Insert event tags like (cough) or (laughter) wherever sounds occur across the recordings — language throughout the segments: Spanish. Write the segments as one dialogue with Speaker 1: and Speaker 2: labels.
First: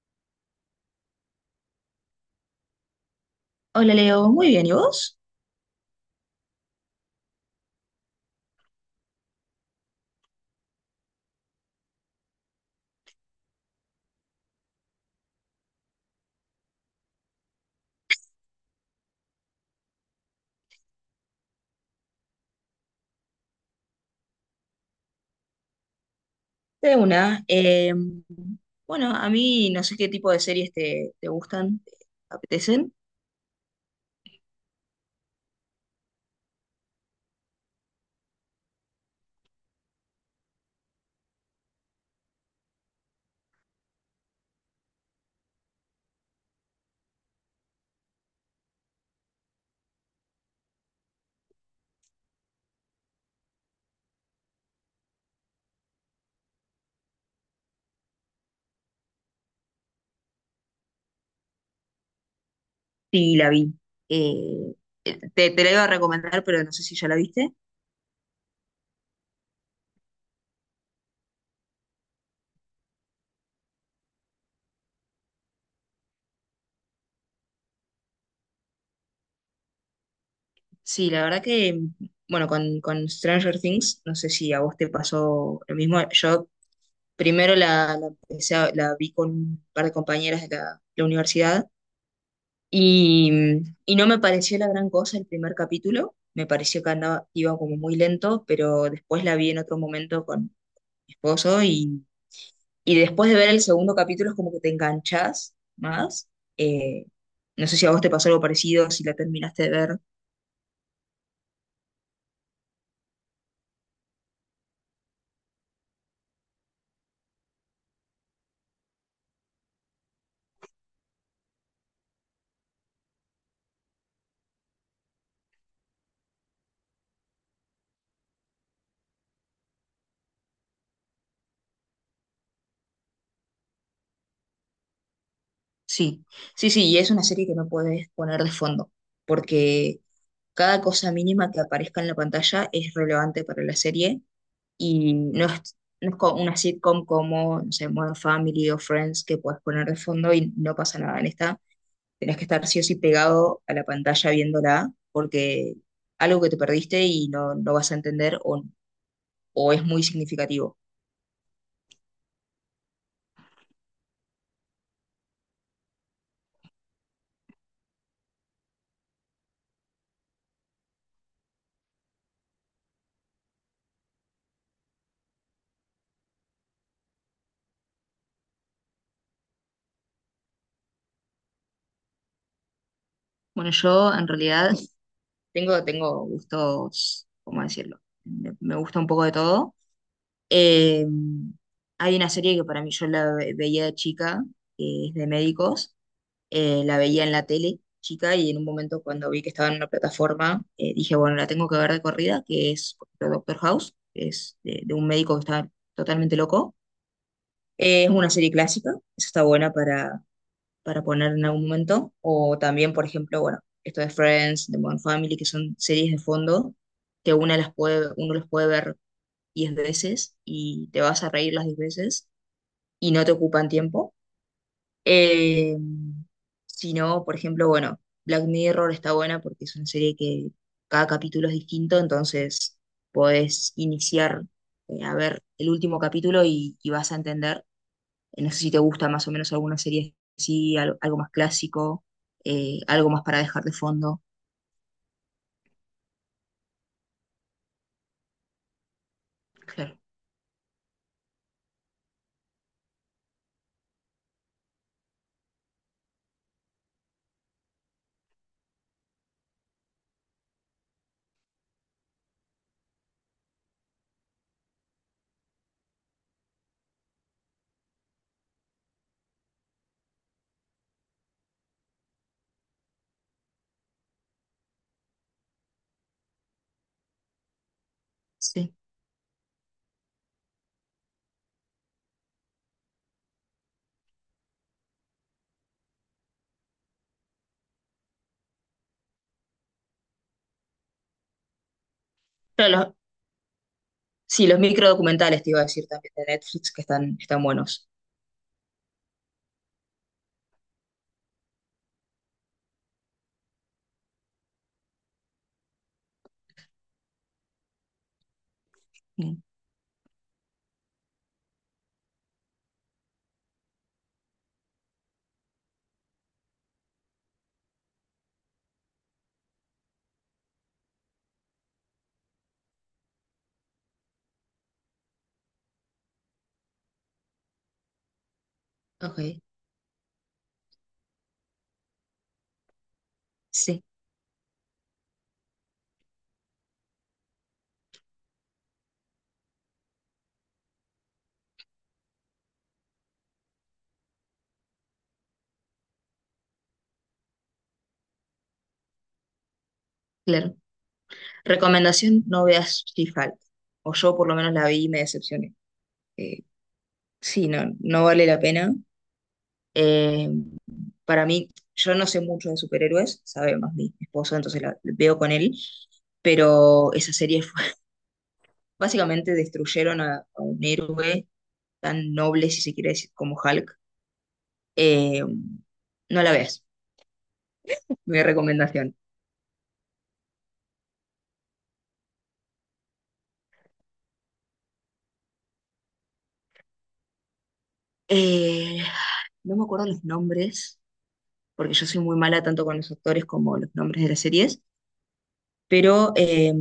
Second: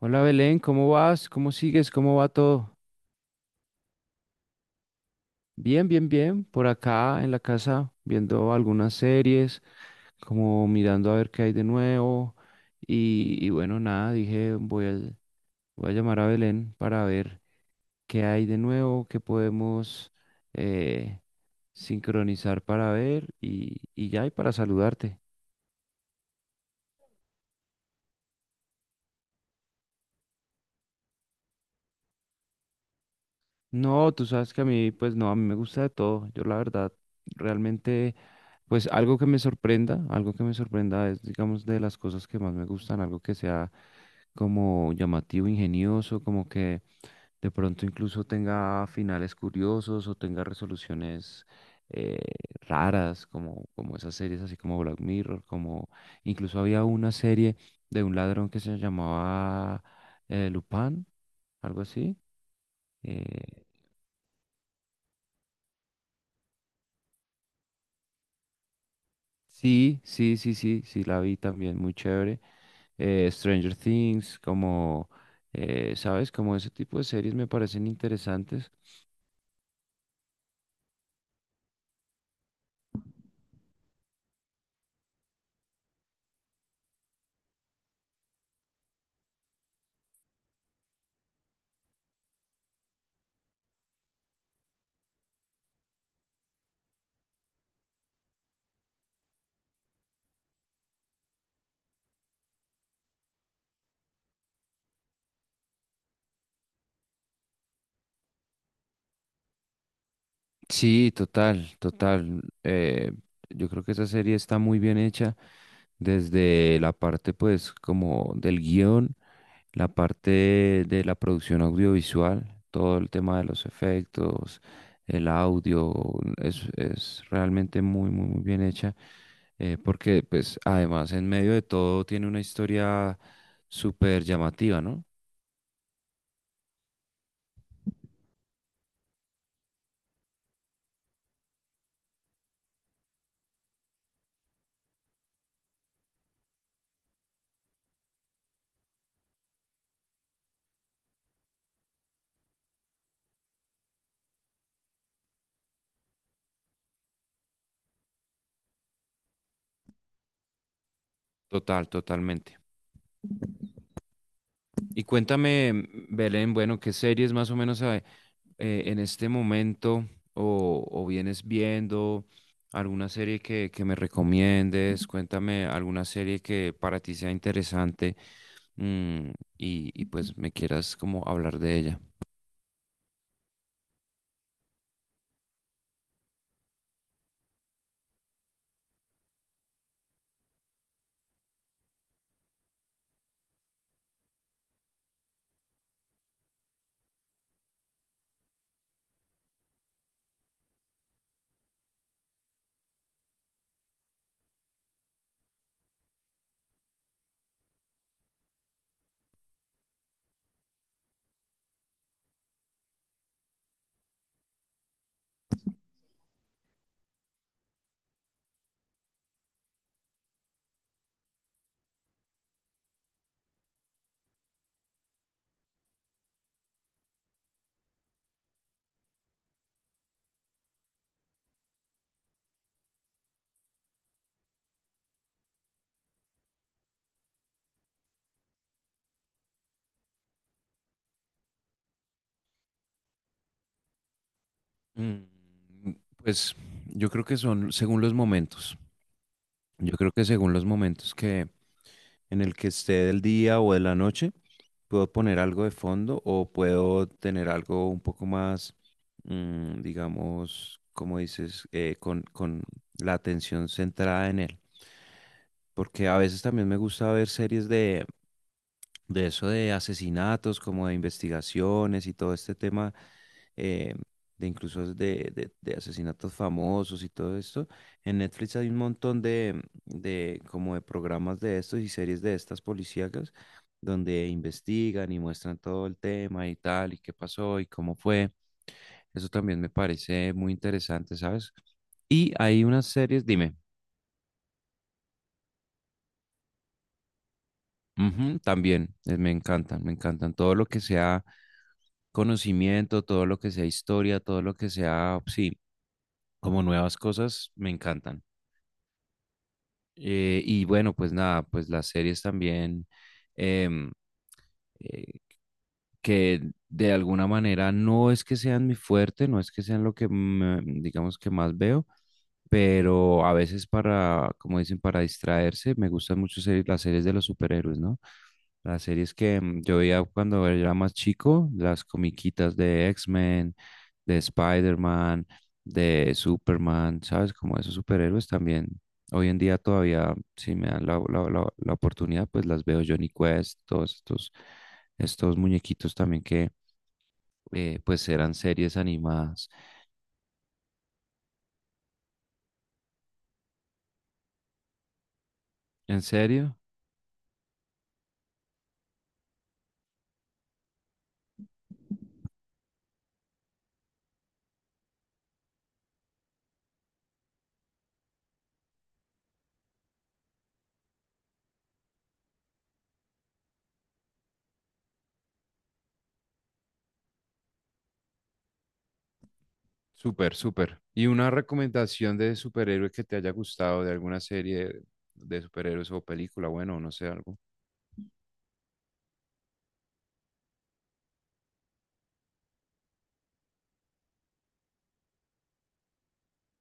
Speaker 1: Hola Belén, ¿cómo vas? ¿Cómo sigues? ¿Cómo va todo?
Speaker 2: Hola Leo, muy bien, ¿y vos?
Speaker 1: Bien, bien, bien. Por acá en la casa viendo algunas series, como mirando a ver qué hay de nuevo. Y bueno, nada, dije, voy a llamar a Belén para ver qué hay de nuevo, qué podemos eh, sincronizar para ver y ya, y para saludarte.
Speaker 2: De una. Bueno, a mí no sé qué tipo de series te gustan, te apetecen.
Speaker 1: No, tú sabes que a mí, pues no, a mí me gusta de todo. Yo la verdad, realmente, pues algo que me sorprenda, algo que me sorprenda es, digamos, de las cosas que más me gustan, algo que sea como llamativo, ingenioso, como que de pronto incluso tenga finales curiosos o tenga resoluciones eh, raras, como esas series así como Black Mirror, como incluso había una serie de un ladrón que se llamaba Lupin, algo así. eh,
Speaker 2: Sí, la vi. Eh, te la iba a recomendar, pero no sé si ya la viste.
Speaker 1: Sí, sí, sí, sí, sí, la vi también, muy chévere. Stranger Things, como, ¿sabes? Como ese tipo de series me parecen interesantes.
Speaker 2: Sí, la verdad que, bueno, con Stranger Things, no sé si a vos te pasó lo mismo. Yo primero la la vi con un par de compañeras de la universidad. Y, y no me pareció la gran cosa el primer capítulo, me pareció que andaba, iba como muy lento, pero después la vi en otro momento con mi esposo y después de ver el segundo capítulo es como que te enganchas más. Eh, no sé si a vos te pasó algo parecido, si la terminaste de ver.
Speaker 1: Sí, total, total. Yo creo que esa serie está muy bien hecha desde la parte, pues, como del guión. La parte de la producción audiovisual, todo el tema de los efectos, el audio, es realmente muy bien hecha, porque pues además en medio de todo tiene una historia súper llamativa, ¿no?
Speaker 2: Sí, sí, sí, y es una serie que no puedes poner de fondo, porque cada cosa mínima que aparezca en la pantalla es relevante para la serie y no es como una sitcom como, no sé, Modern Family o Friends que puedes poner de fondo y no pasa nada. En esta tenés que estar sí o sí pegado a la pantalla viéndola porque algo que te perdiste y no, no vas a entender o es muy significativo.
Speaker 1: Total, totalmente. Y cuéntame, Belén, bueno, ¿qué series más o menos en este momento o vienes viendo? ¿Alguna serie que me recomiendes? Cuéntame alguna serie que para ti sea interesante mm, y pues me quieras como hablar de ella.
Speaker 2: Bueno, yo en realidad (laughs) tengo gustos, ¿cómo decirlo? Me gusta un poco de todo. Eh, Hay una serie que para mí yo veía de chica, que es de médicos. La veía en la tele chica y en un momento cuando vi que estaba en una plataforma, dije, bueno, la tengo que ver de corrida, que es por ejemplo, Doctor House, que es de un médico que está totalmente loco. Es una serie clásica, esa está buena para poner en algún momento. O también, por ejemplo, bueno, esto de Friends, de Modern Family, que son series de fondo que uno las puede ver 10 veces y te vas a reír las 10 veces y no te ocupan tiempo. Eh, si no, por ejemplo, bueno, Black Mirror está buena porque es una serie que cada capítulo es distinto, entonces podés iniciar a ver el último capítulo y vas a entender. No sé si te gusta más o menos alguna serie así, algo más clásico, algo más para dejar de fondo.
Speaker 1: Mm, Pues yo creo que son según los momentos. Yo
Speaker 2: Claro,
Speaker 1: creo que según los momentos que, en el que esté del día o de la noche, puedo poner algo de fondo o puedo tener algo un poco más, digamos, como dices, con la atención centrada en él. Porque a veces también me gusta ver series de eso de asesinatos, como de investigaciones y todo este tema, eh, de incluso de asesinatos famosos y todo esto. En Netflix hay
Speaker 2: sí.
Speaker 1: un montón de como de programas de estos y series de estas policíacas donde investigan y muestran todo el tema y tal, y qué pasó y cómo fue. Eso también me parece muy interesante, ¿sabes? Y hay
Speaker 2: Claro,
Speaker 1: unas series, dime,
Speaker 2: sí, los microdocumentales te iba a decir también de Netflix que están buenos.
Speaker 1: ujú, también, me encantan todo lo que sea. Conocimiento, todo lo que sea historia, todo lo que sea, sí, como nuevas cosas, me encantan.
Speaker 2: Mm,
Speaker 1: Y bueno, pues nada, pues las series también, em, eh, que de alguna manera no es que sean mi fuerte, no es que sean lo que, digamos, que más veo, pero a veces para, como dicen, para distraerse, me gustan mucho las series de los superhéroes, ¿no? Las series
Speaker 2: ok,
Speaker 1: que yo veía cuando era más chico, las comiquitas de X-Men,
Speaker 2: sí,
Speaker 1: de Spider-Man, de Superman, ¿sabes? Como esos superhéroes también. Hoy en día todavía, si me dan la oportunidad, pues las veo Johnny Quest, todos estos, estos muñequitos también que pues eran series animadas.
Speaker 2: claro. Recomendación, no veas si falta. O yo por lo menos la vi y me decepcioné.
Speaker 1: ¿En
Speaker 2: Eh,
Speaker 1: serio?
Speaker 2: sí, no, no vale la pena. Eh, para mí, yo no sé mucho de superhéroes, sabe más mi esposo, entonces la veo con él. Pero esa serie (laughs) básicamente destruyeron a un héroe tan noble, si se quiere decir, como Hulk. Eh, no la veas, mi recomendación.
Speaker 1: Súper, súper. ¿Y una recomendación de superhéroe que te haya gustado de alguna serie de superhéroes o película? Bueno, no sé, algo.
Speaker 2: Eh, no me acuerdo los nombres, porque yo soy muy mala tanto con los actores como los nombres de las series. Pero,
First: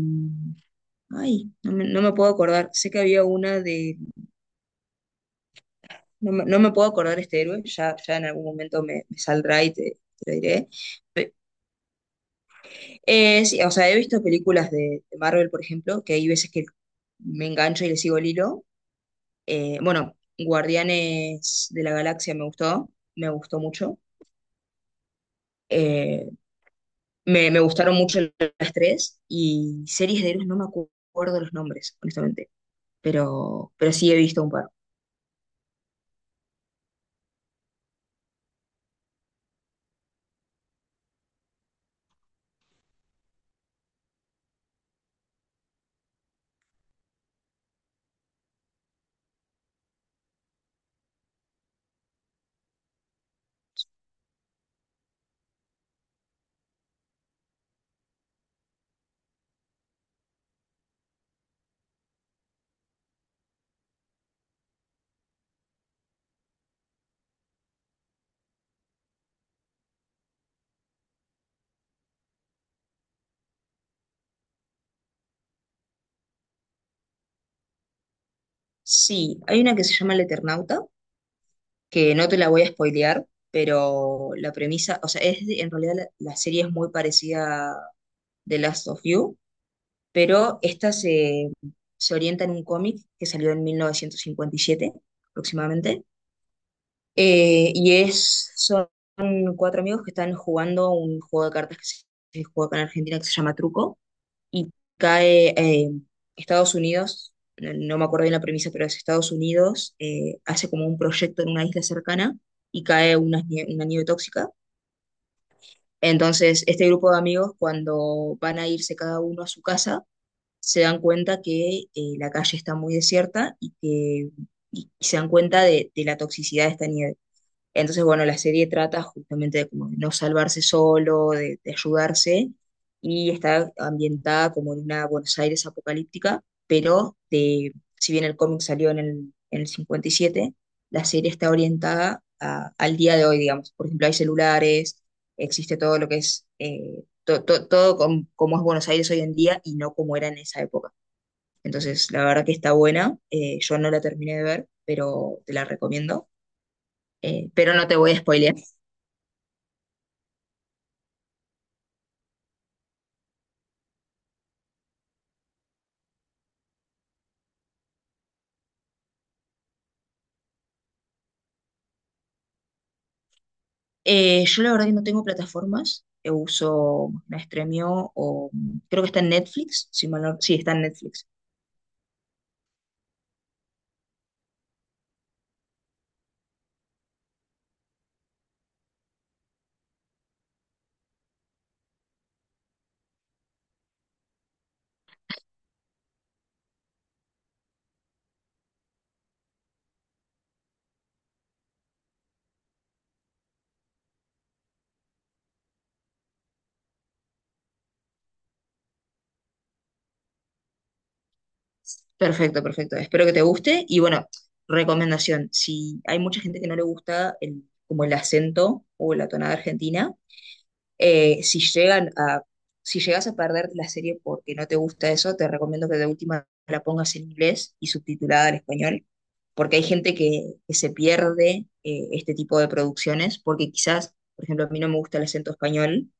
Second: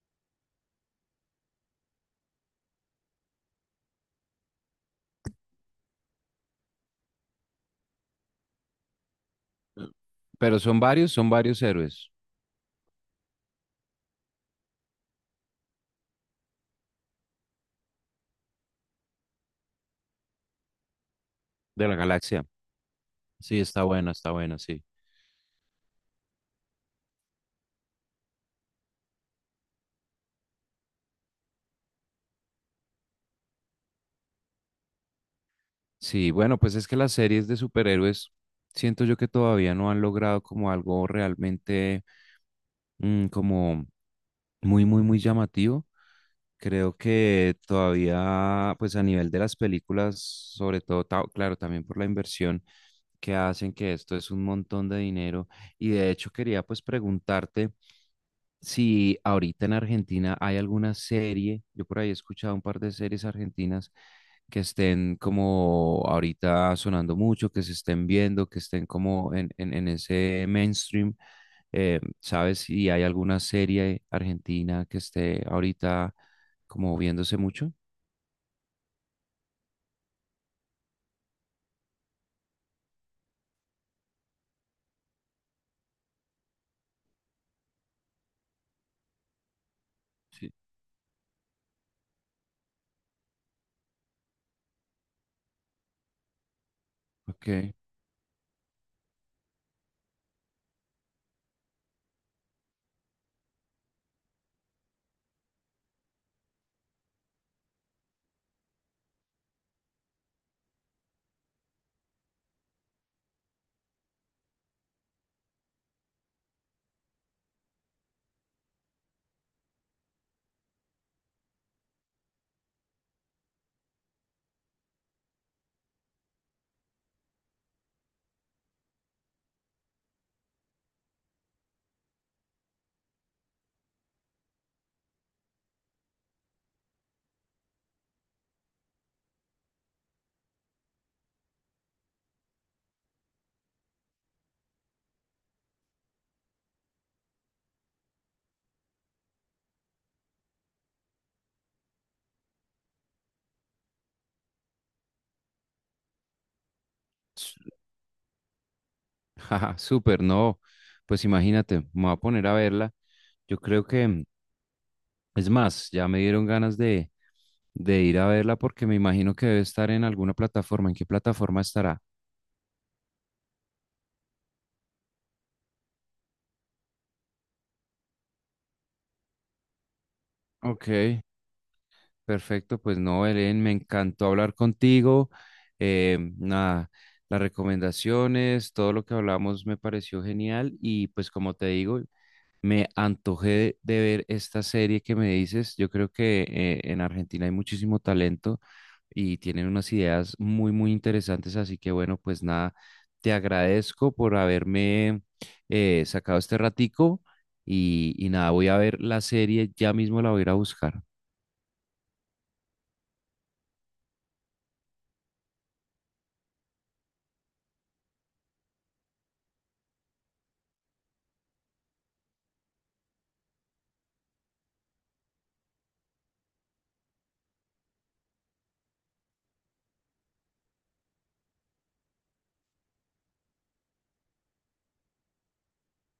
Speaker 2: ay, no me puedo acordar, sé que había no me puedo acordar este héroe, ya, ya en algún momento me saldrá y te lo
Speaker 1: Pero
Speaker 2: diré.
Speaker 1: son varios héroes
Speaker 2: Sí, o sea, he visto películas de Marvel, por ejemplo, que hay veces que me engancho y le sigo el hilo. Bueno, Guardianes de
Speaker 1: de
Speaker 2: la
Speaker 1: la
Speaker 2: Galaxia
Speaker 1: galaxia.
Speaker 2: me
Speaker 1: Sí,
Speaker 2: gustó mucho.
Speaker 1: está buena, sí.
Speaker 2: Eh, me gustaron mucho las tres y series de héroes no me acuerdo los nombres, honestamente, pero sí he visto un par.
Speaker 1: Sí, bueno, pues es que las series de superhéroes siento yo que todavía no han logrado como algo realmente como muy llamativo. Creo que todavía, pues a nivel de las películas, sobre todo, claro, también por la inversión que hacen, que esto es un montón de dinero. Y de hecho quería pues preguntarte. Si ahorita en Argentina hay alguna serie, yo por ahí he escuchado un par de series argentinas que estén como ahorita sonando mucho, que se estén viendo, que estén como en ese mainstream. ¿Sabes si hay alguna serie argentina que esté ahorita como viéndose mucho?
Speaker 2: Sí, hay una que se llama El Eternauta, que no te la voy a spoilear, pero la premisa, o sea, en realidad la serie es muy parecida a The Last of You,
Speaker 1: Sí.
Speaker 2: pero esta se orienta en un cómic que salió en 1957 aproximadamente,
Speaker 1: Ok.
Speaker 2: y son cuatro amigos que están jugando un juego de cartas que se juega acá en Argentina que se llama Truco, y cae Estados Unidos, no, no me acuerdo bien la premisa, pero es Estados Unidos, hace como un proyecto en una isla cercana y cae una nieve tóxica. Entonces, este grupo de amigos, cuando van a irse cada uno a su casa, se dan cuenta que la calle está muy desierta y que y se dan cuenta de la toxicidad de esta nieve. Entonces, bueno, la serie trata justamente como de no salvarse solo, de ayudarse, y está ambientada como en una Buenos Aires apocalíptica, pero si bien el cómic salió en el 57, la serie está orientada al día de hoy, digamos. Por ejemplo, hay celulares, existe todo lo que es, todo como es Buenos Aires hoy en día y no como era en esa época. Entonces, la verdad que está buena, yo no la terminé de ver, pero te la recomiendo.
Speaker 1: Su-
Speaker 2: Pero no te voy a spoilear.
Speaker 1: (laughs) jaja, súper, no, pues imagínate, me voy a poner a verla. Yo creo que... Es más, ya me dieron ganas de ir a verla porque me imagino que debe estar en alguna plataforma. ¿En qué plataforma estará?
Speaker 2: Yo la verdad que no tengo plataformas, yo uso la Stremio o creo que está en Netflix, si mal no- sí, está en
Speaker 1: Ok,
Speaker 2: Netflix.
Speaker 1: perfecto. Pues no, Belén, me encantó hablar contigo. Nada, las recomendaciones, todo lo que hablamos me pareció genial y pues como te digo, me antojé de ver esta serie que me dices. Yo creo que en Argentina hay muchísimo talento. Y tienen unas ideas muy, muy interesantes. Así que bueno, pues nada, te agradezco por haberme sacado este ratico y nada, voy a ver la serie, ya mismo la voy a ir a buscar.
Speaker 2: Perfecto, perfecto. Espero que te guste y bueno, recomendación, si hay mucha gente que no le gusta como el acento o la tonada argentina. Eh, si llegan a, si llegas a perder la serie porque no te gusta eso, te recomiendo que de última la pongas en inglés y subtitulada al español, porque hay gente que se pierde este tipo de producciones, porque quizás, por ejemplo, a mí no me gusta el acento español,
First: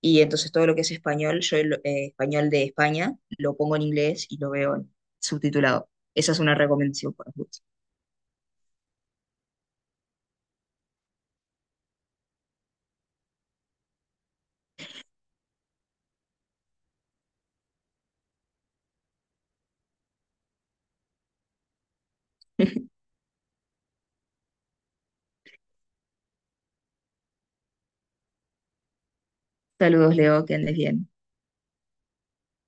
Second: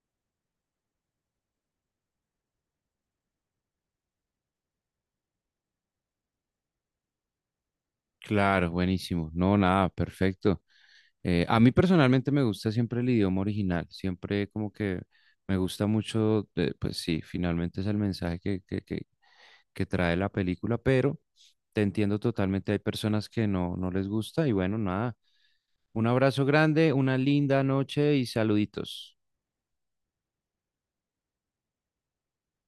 Speaker 2: y entonces todo lo que es español, yo el español de España, lo pongo en inglés y lo veo subtitulado. Esa es una recomendación para vos.
Speaker 1: Claro, buenísimo. No, nada, perfecto. A mí personalmente me gusta siempre el idioma original, siempre como que me gusta mucho, pues sí, finalmente es el mensaje que trae la película, pero te entiendo totalmente, hay
Speaker 2: (laughs)
Speaker 1: personas que no, no les gusta y bueno, nada, un abrazo grande, una linda noche y saluditos.
Speaker 2: Saludos, Leo, que andes bien.